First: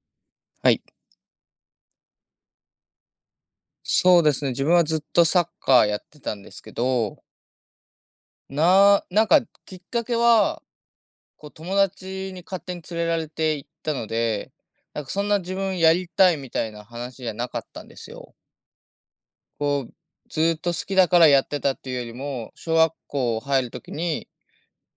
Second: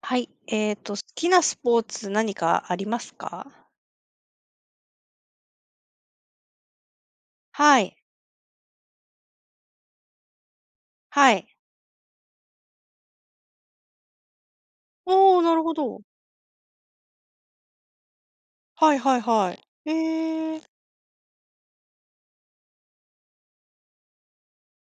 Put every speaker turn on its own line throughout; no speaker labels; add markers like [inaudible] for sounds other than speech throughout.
はい。
はい。
好きなスポーツ何かありますか？
そうですね、自分はずっとサッカーやってたんですけど、
はい。
なんかきっかけは、
は
こう
い。
友達に勝手に連れられて行ったので、なんかそん
お
な
お、な
自
るほ
分や
ど。
りたいみたいな話じゃなかったんですよ。
はいはいはい。
こ
え
う、ずーっ
ー
と好きだからやってたっていうよりも、小学校入る時に、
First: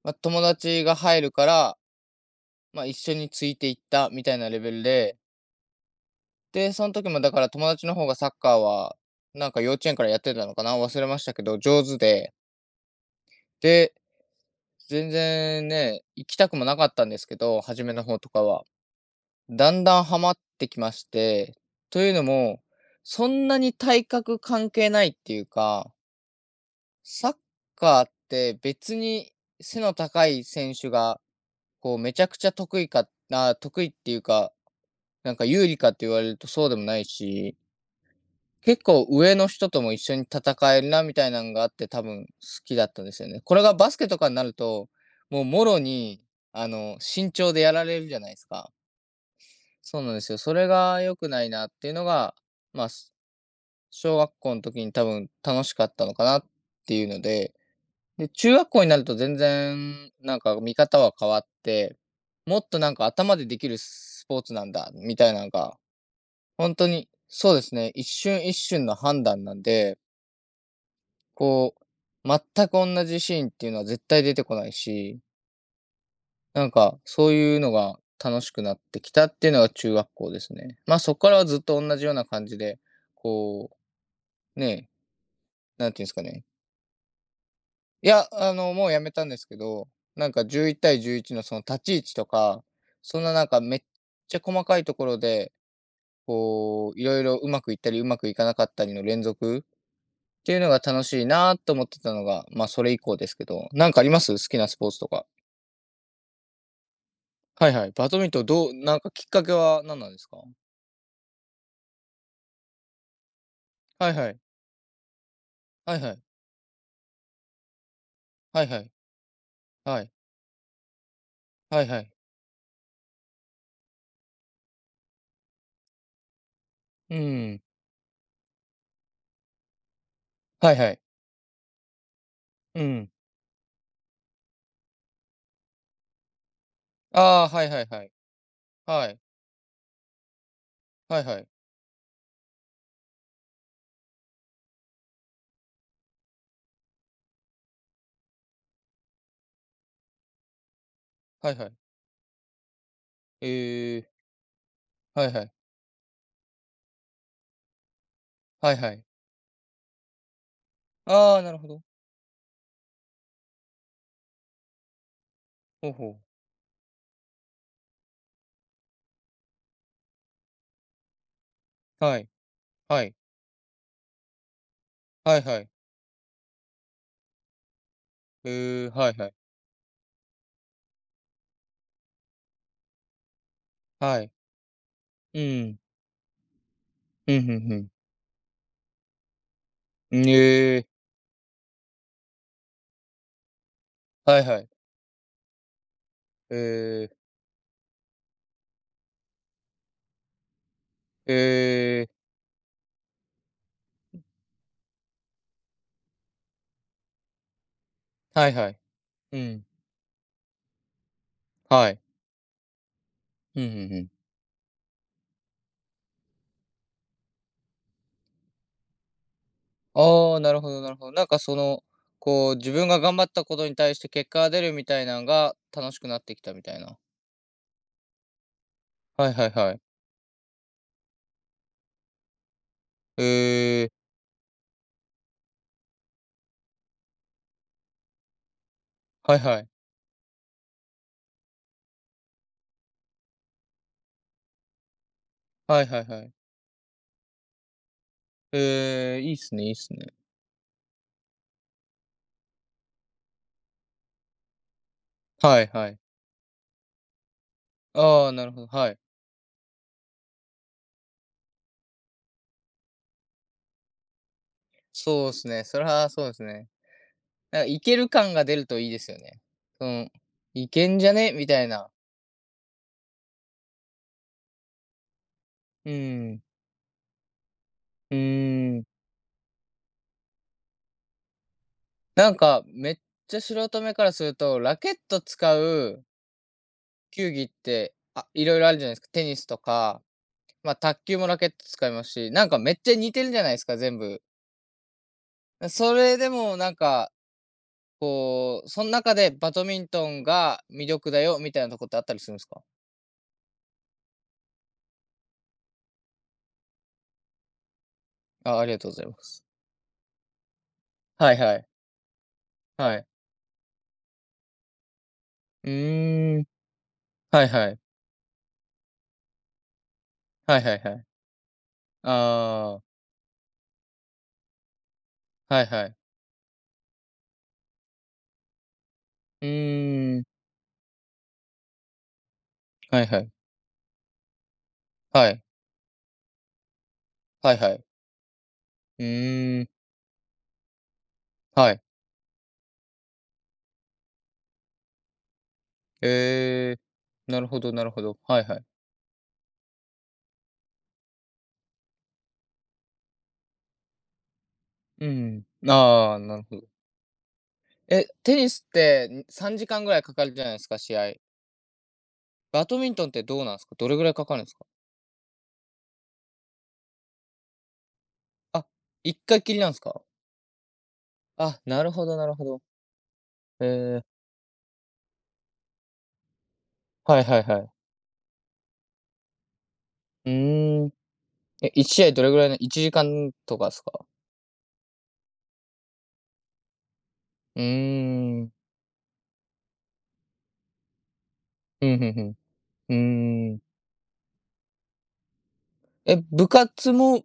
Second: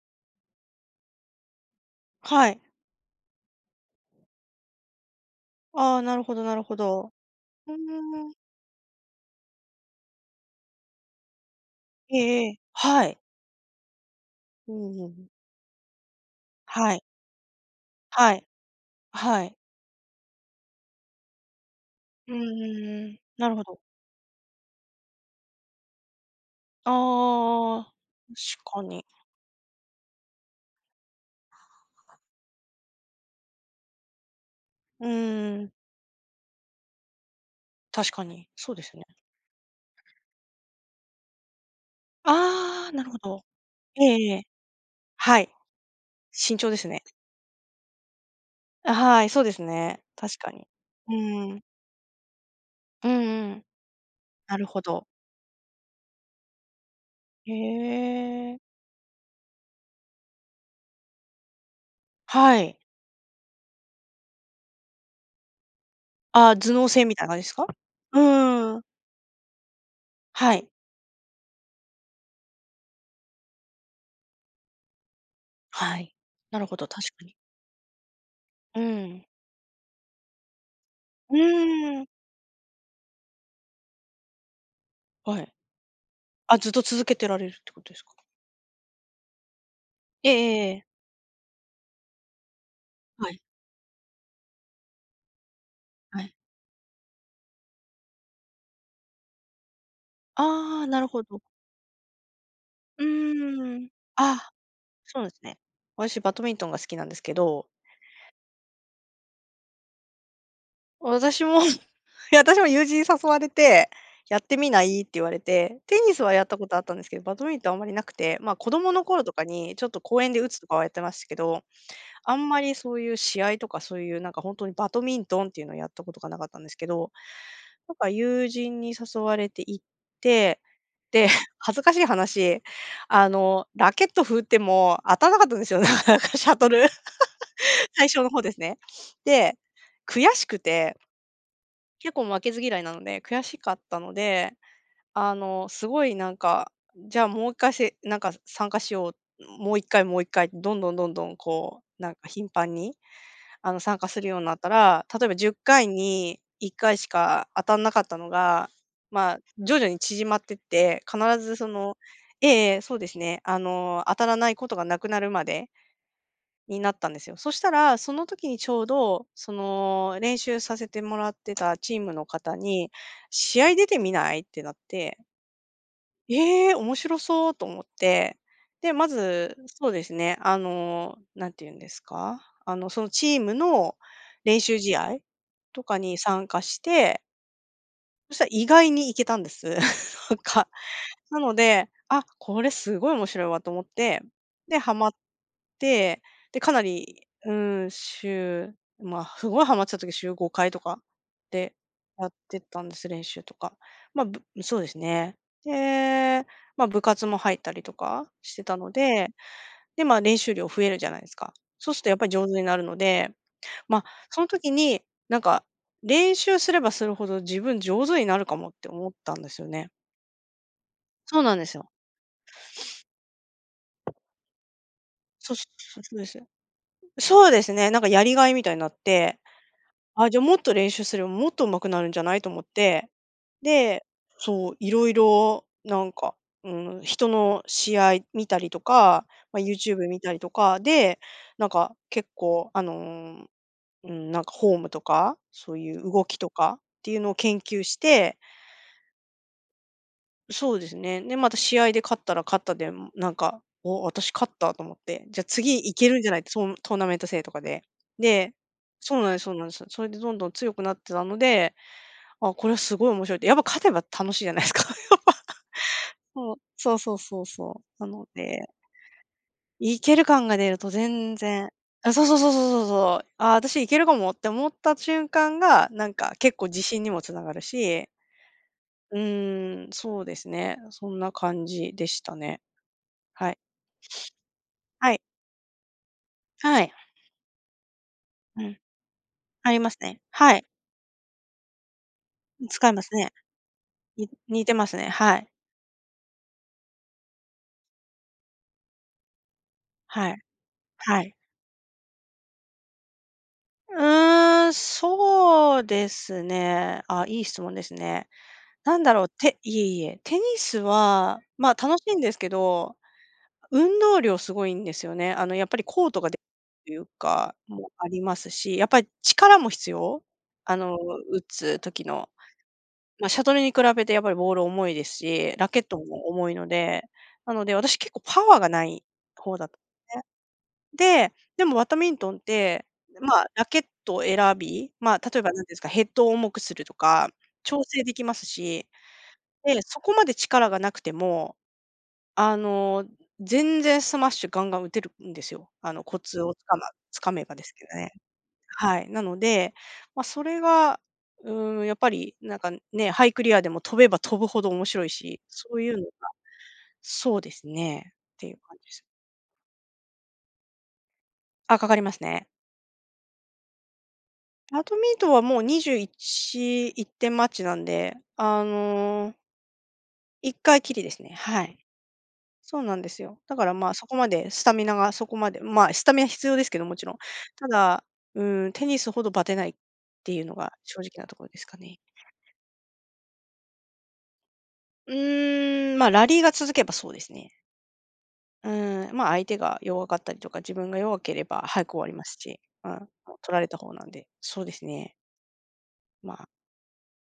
まあ、友達が入るから、
はい。
まあ、一緒についていったみたいなレベルで、
ああ、なるほどなる
で、
ほ
その時
ど。
もだから友
うー
達の方がサ
ん。
ッカーは、なんか幼稚園からやってたのかな、忘れましたけど、上手
え
で、
えええ、はい。
で
うんう
全
ん。
然ね、行きたくもなか
は
っ
い。
たんですけど、初めの方と
は
か
い。
は。
はい。
だんだんハマってきまして、というの
う
も、
んん
そん
なる
な
ほ
に
ど。
体格関係ないっていうか、サッ
ああ、
カーって
確か
別
に。
に背の高い選手が、こうめちゃくちゃ得意か、あ、得意っていうか、
う
なんか
ー
有
ん、
利かって言われるとそうでもないし、
確かに、そうで
結
すね。
構上の人とも一緒に戦えるなみたいなのがあって多分好きだ
ああ、
った
な
ん
る
で
ほ
すよね。
ど。
これがバス
え
ケと
え
か
え
に
え。
なると、
は
もう
い、
もろに、
慎
あ
重です
の、
ね。
身長でやられるじゃないですか。
はい、そうです
そ
ね、
うなんです
確
よ。
か
そ
に。
れが良くない
うん。
なっていうのが、まあ、
うんうん。
小学校
な
の
る
時
ほ
に多
ど。
分楽しかったのかなっていうので、
へ
で、中
え。
学校になると全然なんか見方は変わって、も
は
っ
い。
となんか頭でできるスポーツなんだみたいなのが、
あ、頭
本
脳
当
戦
に、
みたいな感じで
そ
す
うで
か？
すね、一
う
瞬一
ーん。
瞬の判断なんで
はい。
こう、全く同じシーンっていうのは絶対出てこないし、
はい。なる
なん
ほど、
か、
確か
そう
に。
いうのが楽しくな
う
ってき
ん。
たっていうのが中学校ですね。まあ、そこか
う
らはずっと同
ーん。
じような感じで、こう、ね、
はい。
なんていうんですかね。
あ、ずっと続けてられるってことです
い
か？
や、あの、もうやめたんですけど、
え
なん
ええ
か
ええ
11
え。
対11のその立ち位置とか、そん
は
な
い、
なんかめっちゃ細かいところで、
はい。
こう、いろいろうまくいったりうまくいかなかったりの連続っていうのが
ああ、な
楽
る
し
ほ
い
ど。
なと思ってたのが、まあ、それ以
う
降ですけど、
ー
な
ん。
んかあります？好
あ、
きなスポーツと
そう
か。
なんですね。私バドミントンが好きなんですけど、
はいはい。バドミントン、なんかきっかけは何なんですか？
私もいや、私も友人に誘われて、
はいは
「や
い。
ってみない？」って言われて、
は
テ
いは
ニ
い。
スはやったことあったんですけど、バドミントンあんまりなくて、まあ、
はい
子
はい。
供の頃とかにちょっと
はい。
公園で打つとかはやってましたけど、
はいはい。
あんまりそういう試合とかそういうなんか本当にバドミントンっていうのをやったことがなかったんですけど、
うーん。
なんか友人に誘われて行って、
はいはい。
で、[laughs] 恥ずかしい話、
うん。
ラケット振っても当たんなかったんですよ、なかなかシャトル。
ああ、はいはい
[laughs]
は
最
い。
初の方ですね。
はい。
で、悔しくて
はいはい。
結構負けず嫌いなので、悔しかったので、あの、すごいなんか、じゃあもう一回せなんか参加しよう、もう一回どんどんどんどん
はいはい。
こう、なんか頻繁に、
え
参加
え、
するようになったら、
は
例え
い
ば
はい。
10回に1回しか当たんなかったのが、
はいはい。
まあ、徐々に縮まってって、
あ
必
あ、な
ず
る
そ
ほど。
のええ、そうですね。当たらないことがなくなるまで
ほうほう。
になったんですよ。そしたら、その時にちょうど、その、練習させてもらってたチーム
は
の
い。
方に、
はい。
「試合出てみない？」ってなって、
はいはい。
ええー、面白そうと思って、
へえ、
で、ま
はいはい。
ず、そうですね、あの、なんて言うんですか、あの、そのチームの
はい。
練習試合
うん。
とかに参加して
うんふんふん。
そしたら意外にいけたんです。[laughs]
うん、
なんか。
ええ、
なので、あ、これすごい面白いわと思って、
はいはい。
で、ハマって、
え
で、かな
え、
り、ん、週まあ、すごいハマってた時週5回とかで
ええ、
やってたんです、練習とか。まあ、そうですね。で、まあ、部活も入ったりとか
はい
して
は
た
い。
ので、
うん。
で、練習量増えるじゃないですか。
は
そうす
い。
るとやっぱり上手になるので
うんふんふ
まあ、
ん。
その時に、なんか、練習すればするほど自分上手になるかもって思ったんですよね。
ああ、なるほどなるほど。なん
そ
か
うな
そ
んです
の、
よ。
こう、自分が頑張ったことに対して結果が出るみたいなの
そ
が
そ
楽しく
そ
な
う
っ
で
てき
す。
たみたいな。
そうですね、なんかやりがいみたいになっ
はい
て、
はいはい。
あ、じゃあもっと練習すればもっと上手くなるんじゃないと思って、
ええ、
で、そう、いろいろなんか、う人の試合見たりとか、
はい
ま
は
あ、
い。
YouTube 見たりとかで、なんか結構あの、うん、なんかフォームとか、そう
はい
い
は
う
いは
動
い。
きとかっていうのを研究して
ええ、いいっすねいいっすね。
そうですね。で、また試合で勝ったら勝ったで、なんか、お、私勝ったと思って、じゃあ
はい
次
は
い
い。
けるんじゃないって、トーナメント制とかで。
ああ、なる
で、
ほど、はい。
そうなんですそうなんです。それでどんどん強くなってたので、あ、これはすごい面白いって。やっぱ勝てば楽しいじゃないですか。[laughs] やっ
そう
ぱ。
っすね、それはそうです
そう、
ね。
そうそうそう
なんかい
そ
け
う。
る
なの
感が出る
で、
といいですよね。そ
い
の、
ける感が
い
出る
け
と
んじゃね、
全
みたい
然
な。
あ、そうそうそうそうそうそう。あ、私いけるかもって思った瞬間が、
う
なんか
ん。
結構自信にもつながるし、
うーん。
うーん、そうですね。そんな感じでし
な
た
ん
ね。
かめっちゃ
はい。
素人目からすると、ラケッ
はい。
ト使う
はい。
球技って、あ、いろい
う
ろあ
ん。
るじゃないですか。テニスと
あります
か、
ね。はい。
まあ、卓球もラケット使いますし、なんかめっ
使い
ちゃ
ま
似
す
てる
ね。
じゃないですか、全部。
に似てますね。はい。
それでもなんか、こう、その中でバドミントン
はい。
が魅力だ
はい。
よみたいなとこってあったりするんですか？
うーん、そうですね。あ、いい質問ですね。
あ、ありがとうご
なん
ざい
だ
ま
ろう、
す。
ていえいえ、テニス
はい
は、
はい。
まあ、楽しいんですけど、
はい。
運動量すごいんですよね。あの、や
う
っぱりコートが
ー
で
ん。
という
はい
か、
はい。
もありますし、やっぱり力も必要。
はいは
あ
いは
の、
い。
打つ時の。
ああ、
まあ、シャトルに比べてやっぱりボール重いですし、
はい
ラケッ
はい。
トも重いので、なので、私結構パワーがない
う
方だったんです
ー
ね。
ん。
で、でもバドミントンって、
はいはい。
まあ、ラケットを選び、まあ、
は
例え
い。
ば何ですか、ヘッドを重くするとか、
はいは
調
い。
整できますし、
うーん、
で、そこまで力がなくても、
はい。
あの、全然スマッシュガンガン打てるんですよ。あの、コツを
え
つか
ーな
め
る
ば
ほ
です
どな
け
る
ど
ほ
ね。
ど。はいはい。
はい。なので、まあ、それが、うーん、やっぱりなんかね、ハイクリアでも飛べば飛ぶほど面白
う
いし、
ん。
そういうの
ああ、
が
なるほど。
そうです
え、
ね、
テ
って
ニ
いう
スっ
感じです。
て、3時間ぐらいかかるじゃないですか、試合。
あ、かかりますね。
バドミントンってどうなんすか？どれぐらいかかるんすか？
バドミントンはもう21、1点マッチなんで、
あ、1回きりなんすか？
1回きりですね、
あ、
はい。
なるほどなるほど。
そうなんですよ。だか
へ
らまあ、
え、
そこまでスタミナがそこまで、まあ、スタミナ必要ですけど、もちろん。
はいはいは
た
い。
だ、うん、テニスほどバテないっ
う
ていうのが
ーん。
正直なところです
え、
か
1
ね。
試合どれぐらいの、1時間とかすか？
うーん、ま、ラリーが続けばそうですね。
うーん。
うん、まあ、相手が弱かったりとか、自分が弱ければ早
ふ
く
ん
終
ふ
わり
んふ
ます
ん。
し、う
う
ん、取
ー
ら
ん。
れた方なんで、そうですね。
え、
ま
部
あ、
活も、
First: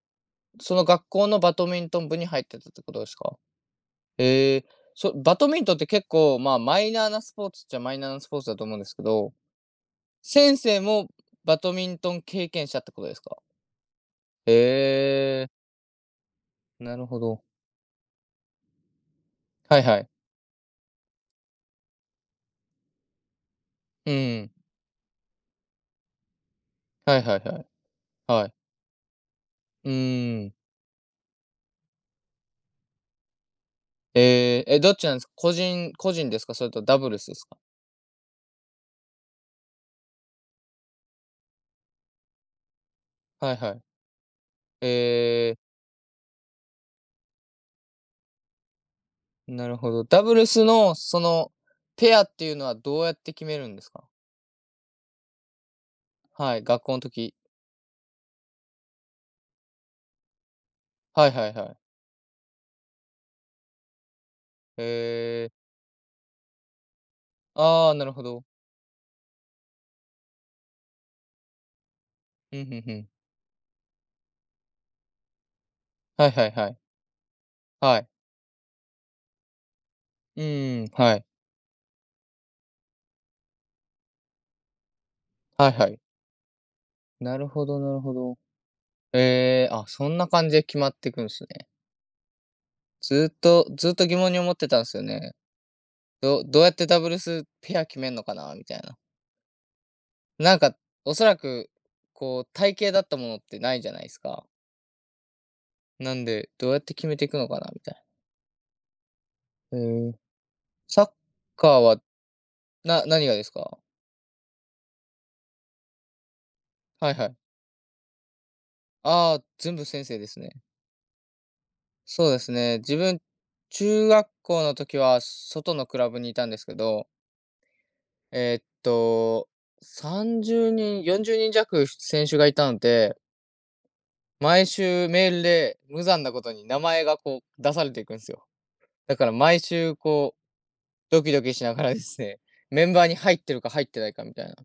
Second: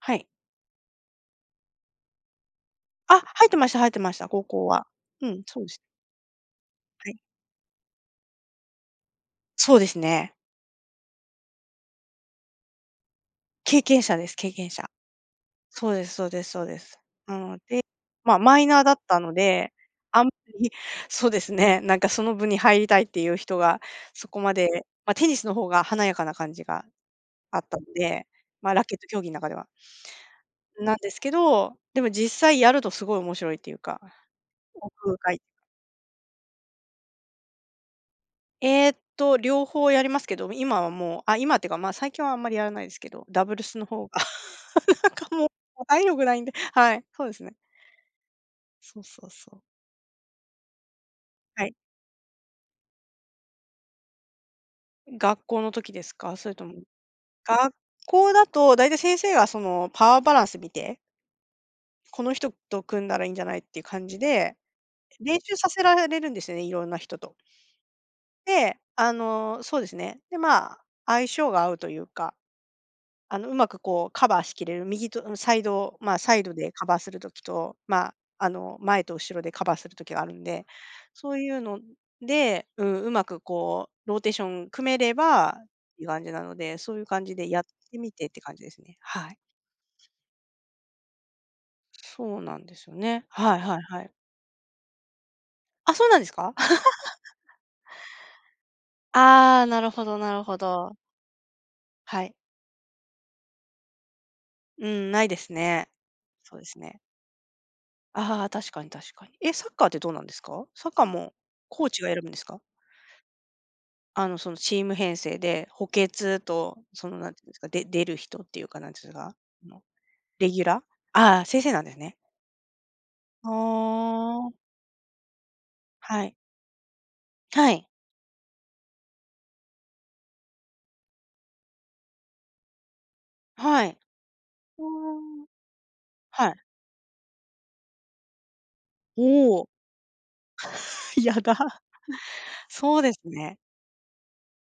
はい。
その学校のバドミントン部に入ってたってことです
あ、
か？
入ってました、入ってました、高
へえ、
校は。う
バ
ん、
ド
そ
ミ
う
ン
で
トンっ
す。
て結構、まあ、マイナー
はい。
なスポーツっちゃマイナーなスポーツだと思うんですけど、
そうですね。
先生もバドミントン経験者ってことですか？
経験者です、経
へ
験者。
え、
そうですそうですそうで
な
す。
るほ
な
ど。
ので、まあ、マイナーだったので、
はいはい。
あんまり、[laughs] そうですね、なんかその部に入りたいっていう人が、
う
そこ
ん。
まで、まあ、テニスの方が華やかな感じが
はいはい
あ
は
っ
い。
たので、
はい。
まあ、ラケット競技の中では。
うーん。
なんですけど、でも実際やるとすごい面白いっていうか、
ええ、え、どっち
奥
なんですか？
深い。
個人個人ですか？それとダブルスですか？
両方やりますけど、今はもう、あ、今っていうか、まあ、最近はあんまりやらないですけど、ダ
は
ブ
い
ル
は
ス
い。
の方が、[laughs] なんかも
ええ、
う、体力ないんで、はい、そうですね。そうそうそう。
なるほど。ダブルスのその
はい。
ペアっていうのはどうやって決めるんですか？
学校の時ですか？それ
はい、
とも
学校の時。
学校だと大体先生がそのパワーバランス見て、
はいはいはい。
この人と組んだらいいんじゃないっていう感じで、
え
練
え、
習させられるんですよね、いろんな人と。
ああ、なるほど。
で、そうですね。で、まあ、相性が合うというか、
うんうんうん。
うまくこうカバーしきれる、右と、サイド、まあ、
はい
サイ
はい
ド
は
で
い。
カバーするときと、
は
ま
い。
あ、あの、前と後ろでカバーするときがある
う
んで、
ーん、はい。
そういうので、うん、うまくこうローテーション組めれば
はいはい。
いい感じなので、そういう感じ
な
で
る
やっ
ほどな
て
る
み
ほ
てっ
ど。
て感じですね。はい。
ええ、あ、そんな感じで決まっていくんですね。
そうなんですよ
ず
ね。
ーっ
はい
と
はい
ずーっ
は
と
い。
疑問に思ってたんですよね。
あ、そうなんです
ど
か？
どうやっ
[laughs]
てダブルスペア決めんのかなみたいな。
ああ、なるほどなるほ
なんか、
ど。
おそらく、
はい。
こう、体型だったものってないじゃないですか。
うん、ないですね。
なんで、
そうで
どう
す
やって
ね。
決めていくのかなみたい
ああ、確かに確かに。え、サッ
な。え
カーってどう
ー
なんですか？サッ
サ
カー
ッ
も
カー
コー
は
チが選ぶんですか？
何がですか？
そのチーム編成で、補欠と、
はいは
なん
い。
ていうんですか、で出る人っていうか、なんていうんですか、
ああ、
あ
全
の、
部先生です
レ
ね。
ギュラー？ああ、先生なんですね。
そうですね。自分、中
あ
学
あ、
校の時は外のクラブ
は
にい
い。
たんですけど、
はい。
えーっと、30人、40人弱選手がいたので、
はい。
毎
う
週メール
ーん。
で無残なこ
は
と
い。
に名前がこう出されていくんですよ。だ
お
から毎
お、
週こう、
[laughs]
ドキ
や
ドキ
だ。
しながらですね、[laughs] メン
そう
バー
で
に
す
入って
ね。
るか入ってないかみたいな。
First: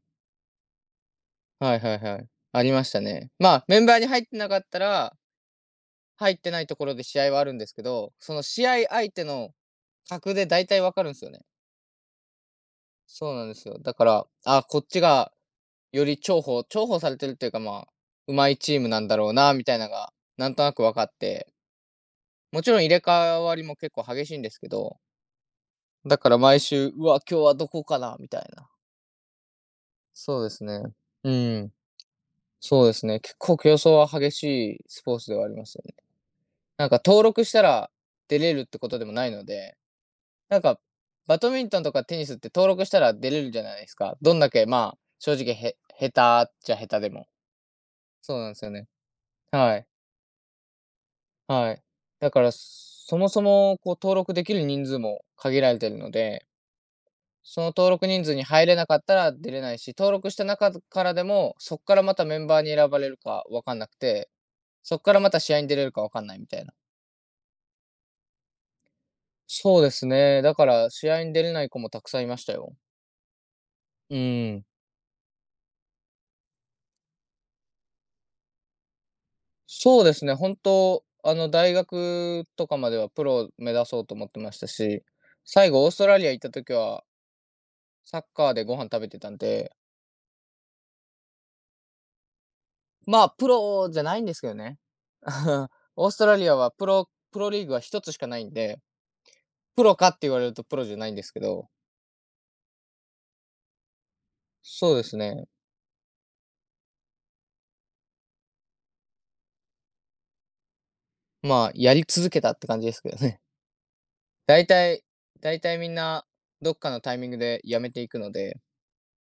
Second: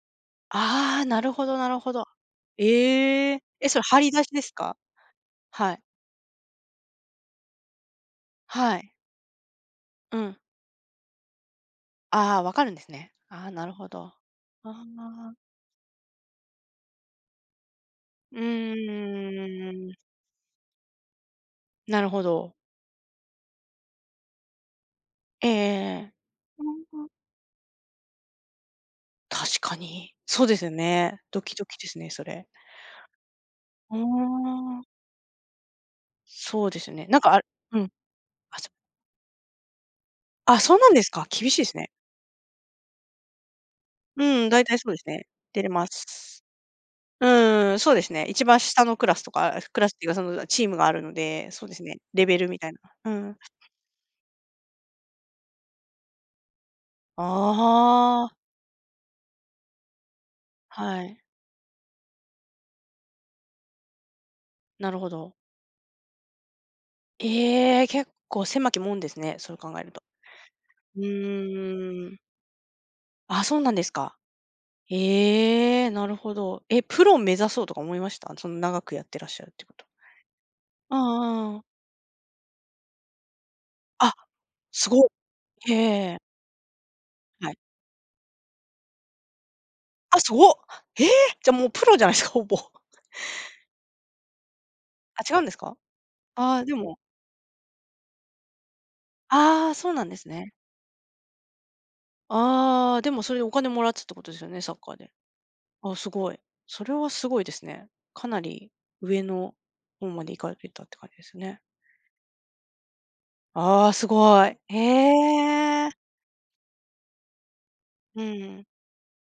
ああ、なるほどな
は
る
い
ほ
はい
ど。
はい。ありましたね。
ええ。
まあ、
え、そ
メ
れ
ンバ
張
ーに
り
入
出
っ
し
て
で
な
す
かっ
か？
たら、
はい。
入ってないところで試合はあるんですけど、その試
は
合
い。
相手の
う
格
ん。
で大体わかるんですよね。
ああ、分かるんですね。
そう
あ
なん
あ、
で
な
す
る
よ。
ほ
だか
ど。あ
ら、あ、こっちが
あ。
より重宝されてるっていうか、まあ、
うー
上手いチームなんだろうなみたいなの
ん、
が、なんとなく分かって、
なるほど。
もちろん入れ替わりも結構激しいんですけど、
ええええ
だから毎
う
週、う
ん。
わ、今日はどこかなみたいな。
確かに。
そ
そ
う
う
で
で
す
すよ
ね。
ね。
う
ドキド
ん、
キですね、それ。
そうですね。結構競争
うー
は激しい
ん、
スポーツではありますよね。
そうで
なん
す
か
ね。なん
登
か、あ
録した
うん。
ら出れ
あ、
るっ
そ
てことでもないので、
あ、
なん
そう
か
なんですか。
バ
厳
ド
しい
ミ
で
ン
す
トン
ね。
とかテニスって登録したら出れるじゃないですか。どん
うん、
だ
大
け、
体そう
ま
で
あ、
すね。
正直
出れます。
下手っちゃ下手で
う
も。
ーん、そうですね。
そう
一
なんで
番
すよ
下
ね。
のクラスとか、
は
ク
い、
ラスっていうか、そのチームがあるので、そう
は
で
い。
すね、レ
だ
ベ
か
ル
ら、
みたいな。う
そも
ん。
そも、こう、登録できる人数も限られてるので、その登録人
あ
数
あ、
に入れなかったら出れないし、登録した中
は
から
い。
でも、そっからまたメンバーに選ばれるか分かんなくて、
な
そ
る
っ
ほ
からま
ど。
た試合に出れるか分かんないみたいな。
ええ、結構狭き門ですね、そう考
そう
える
で
と。
すね、だから
う
試合に出れない子もたく
ーん。
さんいましたよ。
あ、そうなんです
う
か。
ん。
ええ、なるほど。え、プロ目指そうとか思いました？その長くやってらっしゃるってこと。
そうですね、本
うん
当、
うんうん。
大学とかまではプロを目指そう
あ、
と思ってました
す
し、
ご。
最
い。え
後オーストラリア
え
行った時は、
はい。
サッカーでご飯食べてたんで、
あ、すごっ。ええ、じゃもうプロじゃないですか、ほぼ。
まあ、プロじゃないんですけどね。
あ、違うんです
[laughs]
か？
オーストラリ
あ
ア
あ、
は
で
プ
も
ロプロリーグは一つしかないんで、
ああ、
プ
そう
ロ
な
か
ん
っ
で
て
す
言われ
ね。
るとプロじゃないんですけど、
ああ、でもそれでお金もらってたってことですよね、サッカ
そ
ー
うで
で。
すね、
あ、すごい。それはすごいですね。かなり上の方まで行かれてたって感じですね。
まあ、やり続けたって感じですけどね。[laughs]
ああ、すごい。
大体大体
へえ。
みんな、どっかのタイミングで辞めていく
う
ので、
ん。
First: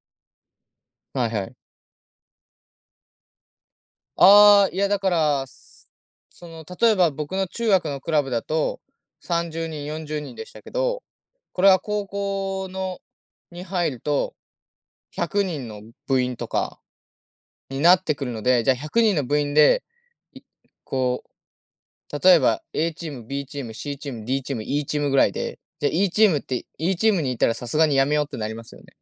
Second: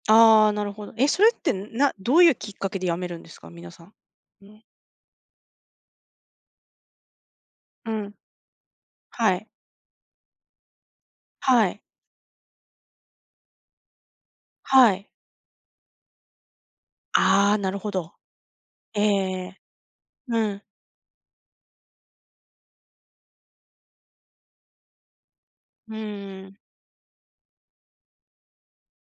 ああ、なるほど。え、そ
は
れ
い
っ
は
て
い。
などういうきっかけで辞めるんですか？皆さん。うん。
ああ、いやだから、その、例えば僕の中学
う
のク
ん。
ラブだと、
はい。
30人、40人でしたけど、こ
は
れは
い。
高校のに入ると、
はい。
100人の部員とか
ああ、なる
に
ほ
なっ
ど。
てくるので、じゃあ100
え
人の部員
え
で、
う
い
ん。
こう、例えば A チーム、B チーム、C チーム、D チーム、E チームぐらいで、じゃあ
う ーん。
E チームにいたらさすがにやめようってなりますよね。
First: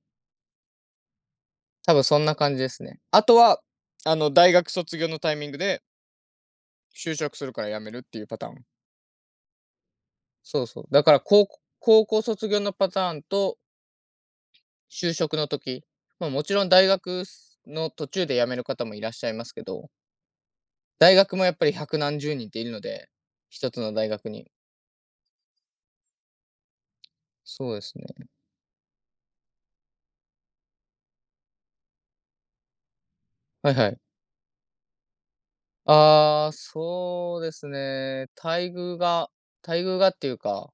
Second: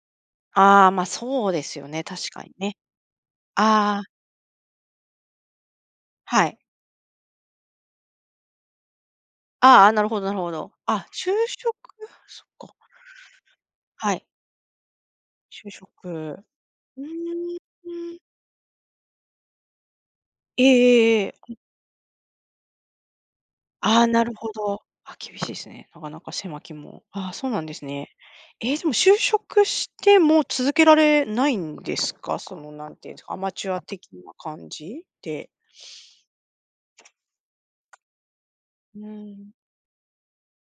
ああ、ま、あそうですよ
多
ね、
分そん
確
な
かに
感じで
ね。
すね。あとは、
ああ、
大学卒業のタイミングで
はい。
就職するから辞めるっていうパターン。
ああ、なるほどなるほ
そう
ど。
そう。だから高校
職
高校
そっ
卒業
か。
のパターンと
はい、
就職の
就
時、
職。
まあ、もちろん大
うー
学
ん。
の途中で辞める方もいらっしゃいますけど、
ええ
大
ええ
学も
え
や
え。
っぱり百何十人っているので、一つの
ああ、
大
な
学
るほ
に。
ど。あ、厳しいですね。なかなか狭き門。ああ、そうなん
そ
で
うで
す
す
ね。
ね。
えーでも就職しても続けられないんですか？なんていうんですか、アマチ
は
ュ
い
ア
は
的
い。
な感じで。
ああ、そうですね。待遇
う
が
ーん。
待遇がっていうか、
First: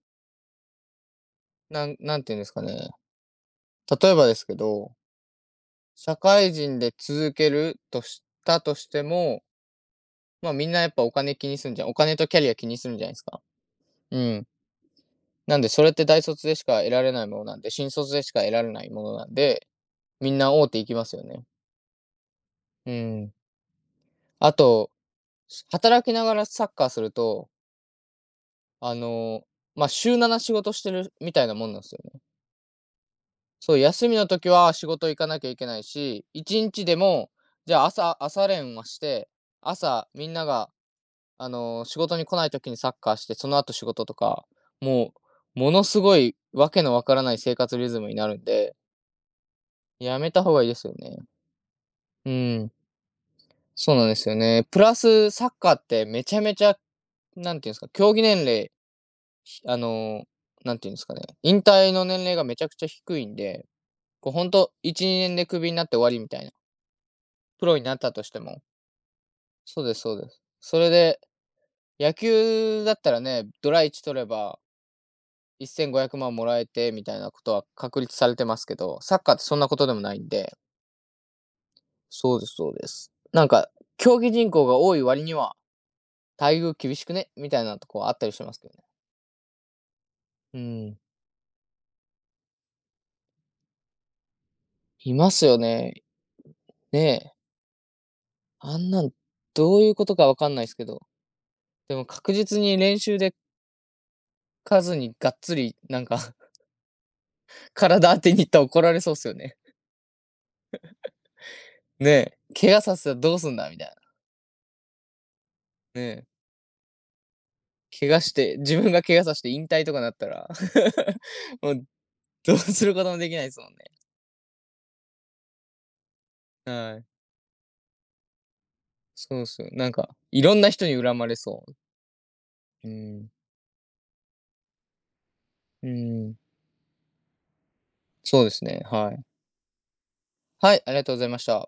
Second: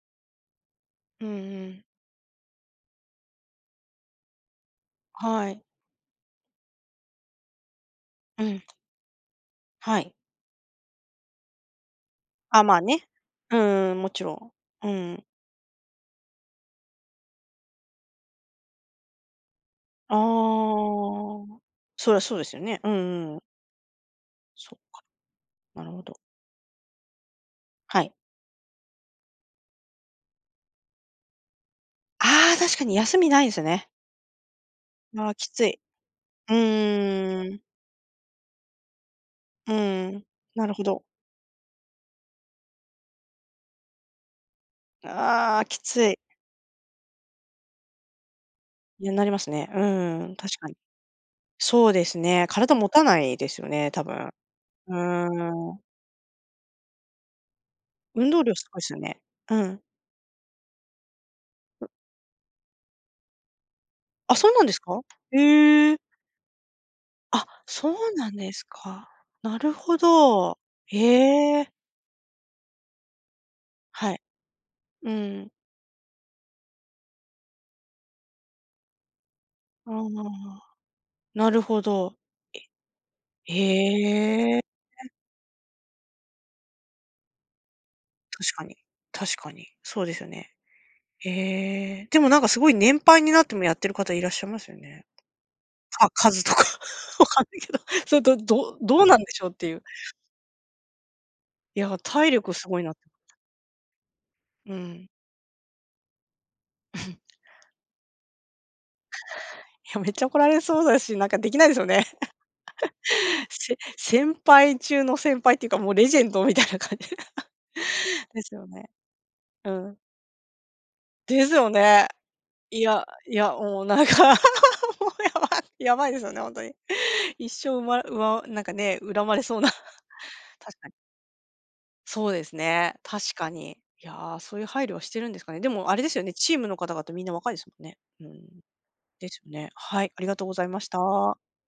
うんうん。
なんていうんですかね。例えばですけど、
はい。
社会人で続けるとし
う
た
ん、
としても、
はい。
ま、みんなやっぱお金とキャリア
あ、
気
ま
に
あ
するんじゃ
ね。
ないですか。
うんうん、も
う
ちろ
ん。
ん。うん。
なんでそれって大卒でしか得られないものなんで、新卒でしか得られないものなんで、
あ
みんな大手行きますよね。
あ。そりゃそうですよね。う
う
ん
ん。
うん。
あ
そっ
と、
か、なるほ
働き
ど。
ながらサッカーすると、
はい。
あの、まあ、週7仕事してるみたいなもんなんですよね。
ああ、確かに休みないです
そう、
ね。
休みの時は仕事行か
ああ、
なき
き
ゃい
つ
けな
い。
いし、
う
1日でも、
ーん。
じゃあ、朝練はして、
う
朝
ん、
みんな
な
が、
るほど。
仕事に来ない時にサッカーして、その後仕事とか、も
ああ、
も
き
のす
つ
ご
い。
いわけのわからない生活リズムになるんで、
いや、なりますね。
や
う
め
ん、
た方
確
がい
か
いで
に。
すよね。
そうです
う
ね。
ん、
体持たないですよね、
そう
多
なんです
分。
よね。プラ
う
スサッカ
ー
ー
ん。
ってめちゃめちゃ、なんていうんですか、競技
運
年
動量す
齢、
ごいですよね。う
ひあ
ん。
の、なんていうんですかね、引退の年齢がめちゃくちゃ低いんで、こう
あ、
ほ
そ
ん
うなん
と、
ですか？
1、2年でクビになっ
へ
て
え。
終わりみたいな。
あ、
プロに
そ
なっ
う
たと
な
し
ん
て
で
も。
すか。なる
そうで
ほ
すそうです。
ど。
それで、
へえ。
野球だったらね、ドラ1
は
取
い。
れば
うん。
1500万もらえてみたいなことは確立されてますけど、サッカーってそんなこと
あ
でも
あ、
ないんで。
なるほど。
そうですそうです。なんか、競技人
へえ。
口が多い割には、待遇厳しくね、みたいなとこあったりしま
確
す
か
けど
に
ね。
確かに。そうですよね。
うん。
へえ。でもなんかすごい年配になってもやってる方いらっしゃいますよね。
いますよね。
か数とか [laughs]、わ
ねえ。
かんないけど、[laughs] それど
あ
ど
ん
ど
な
う
ん、
なんでしょうってい
ど
う。
ういうことかわかんないすけど、
い
で
や、
も
体
確
力
実
す
に
ごいなっ
練
て。
習で
う
数
ん。
にがっつり、なんか
[laughs]
体当てに行ったら怒られそうっすよね。
いや、めっちゃ怒られそうだし、なんかできないですよね。
ねえ、怪我させたらどう
[laughs]
すんだみたいな。
先輩中の先輩っていうか、もう
ね
レジェ
え、
ンドみたいな感じ
怪我
[laughs]。
し
です
て、
よ
自
ね。
分が怪我させて引
う
退と
ん。
かなったら
です
[laughs]
よ
もう
ね。
どう
い
するこ
や、
ともで
い
きないで
や、
すもん
も
ね。
うなんか [laughs]、もうやばいですよね、本当に。
はい。
一生うまうわなんかね、恨ま
そう
れ
っ
そう
すよ。
な
なんか、いろ
[laughs]
んな
確
人
かに。
に恨まれそう。
そうです
う
ね、
ん。
確かに。いやー、そういう配慮はしてるんですかね。で
う
もあれですよね、
ん。
チームの方々みんな若いですもんね。うん。
そうですね。はい。
ですよね。はい、ありがとうござい
は
ま
い、
し
ありがとうござい
た。
ました。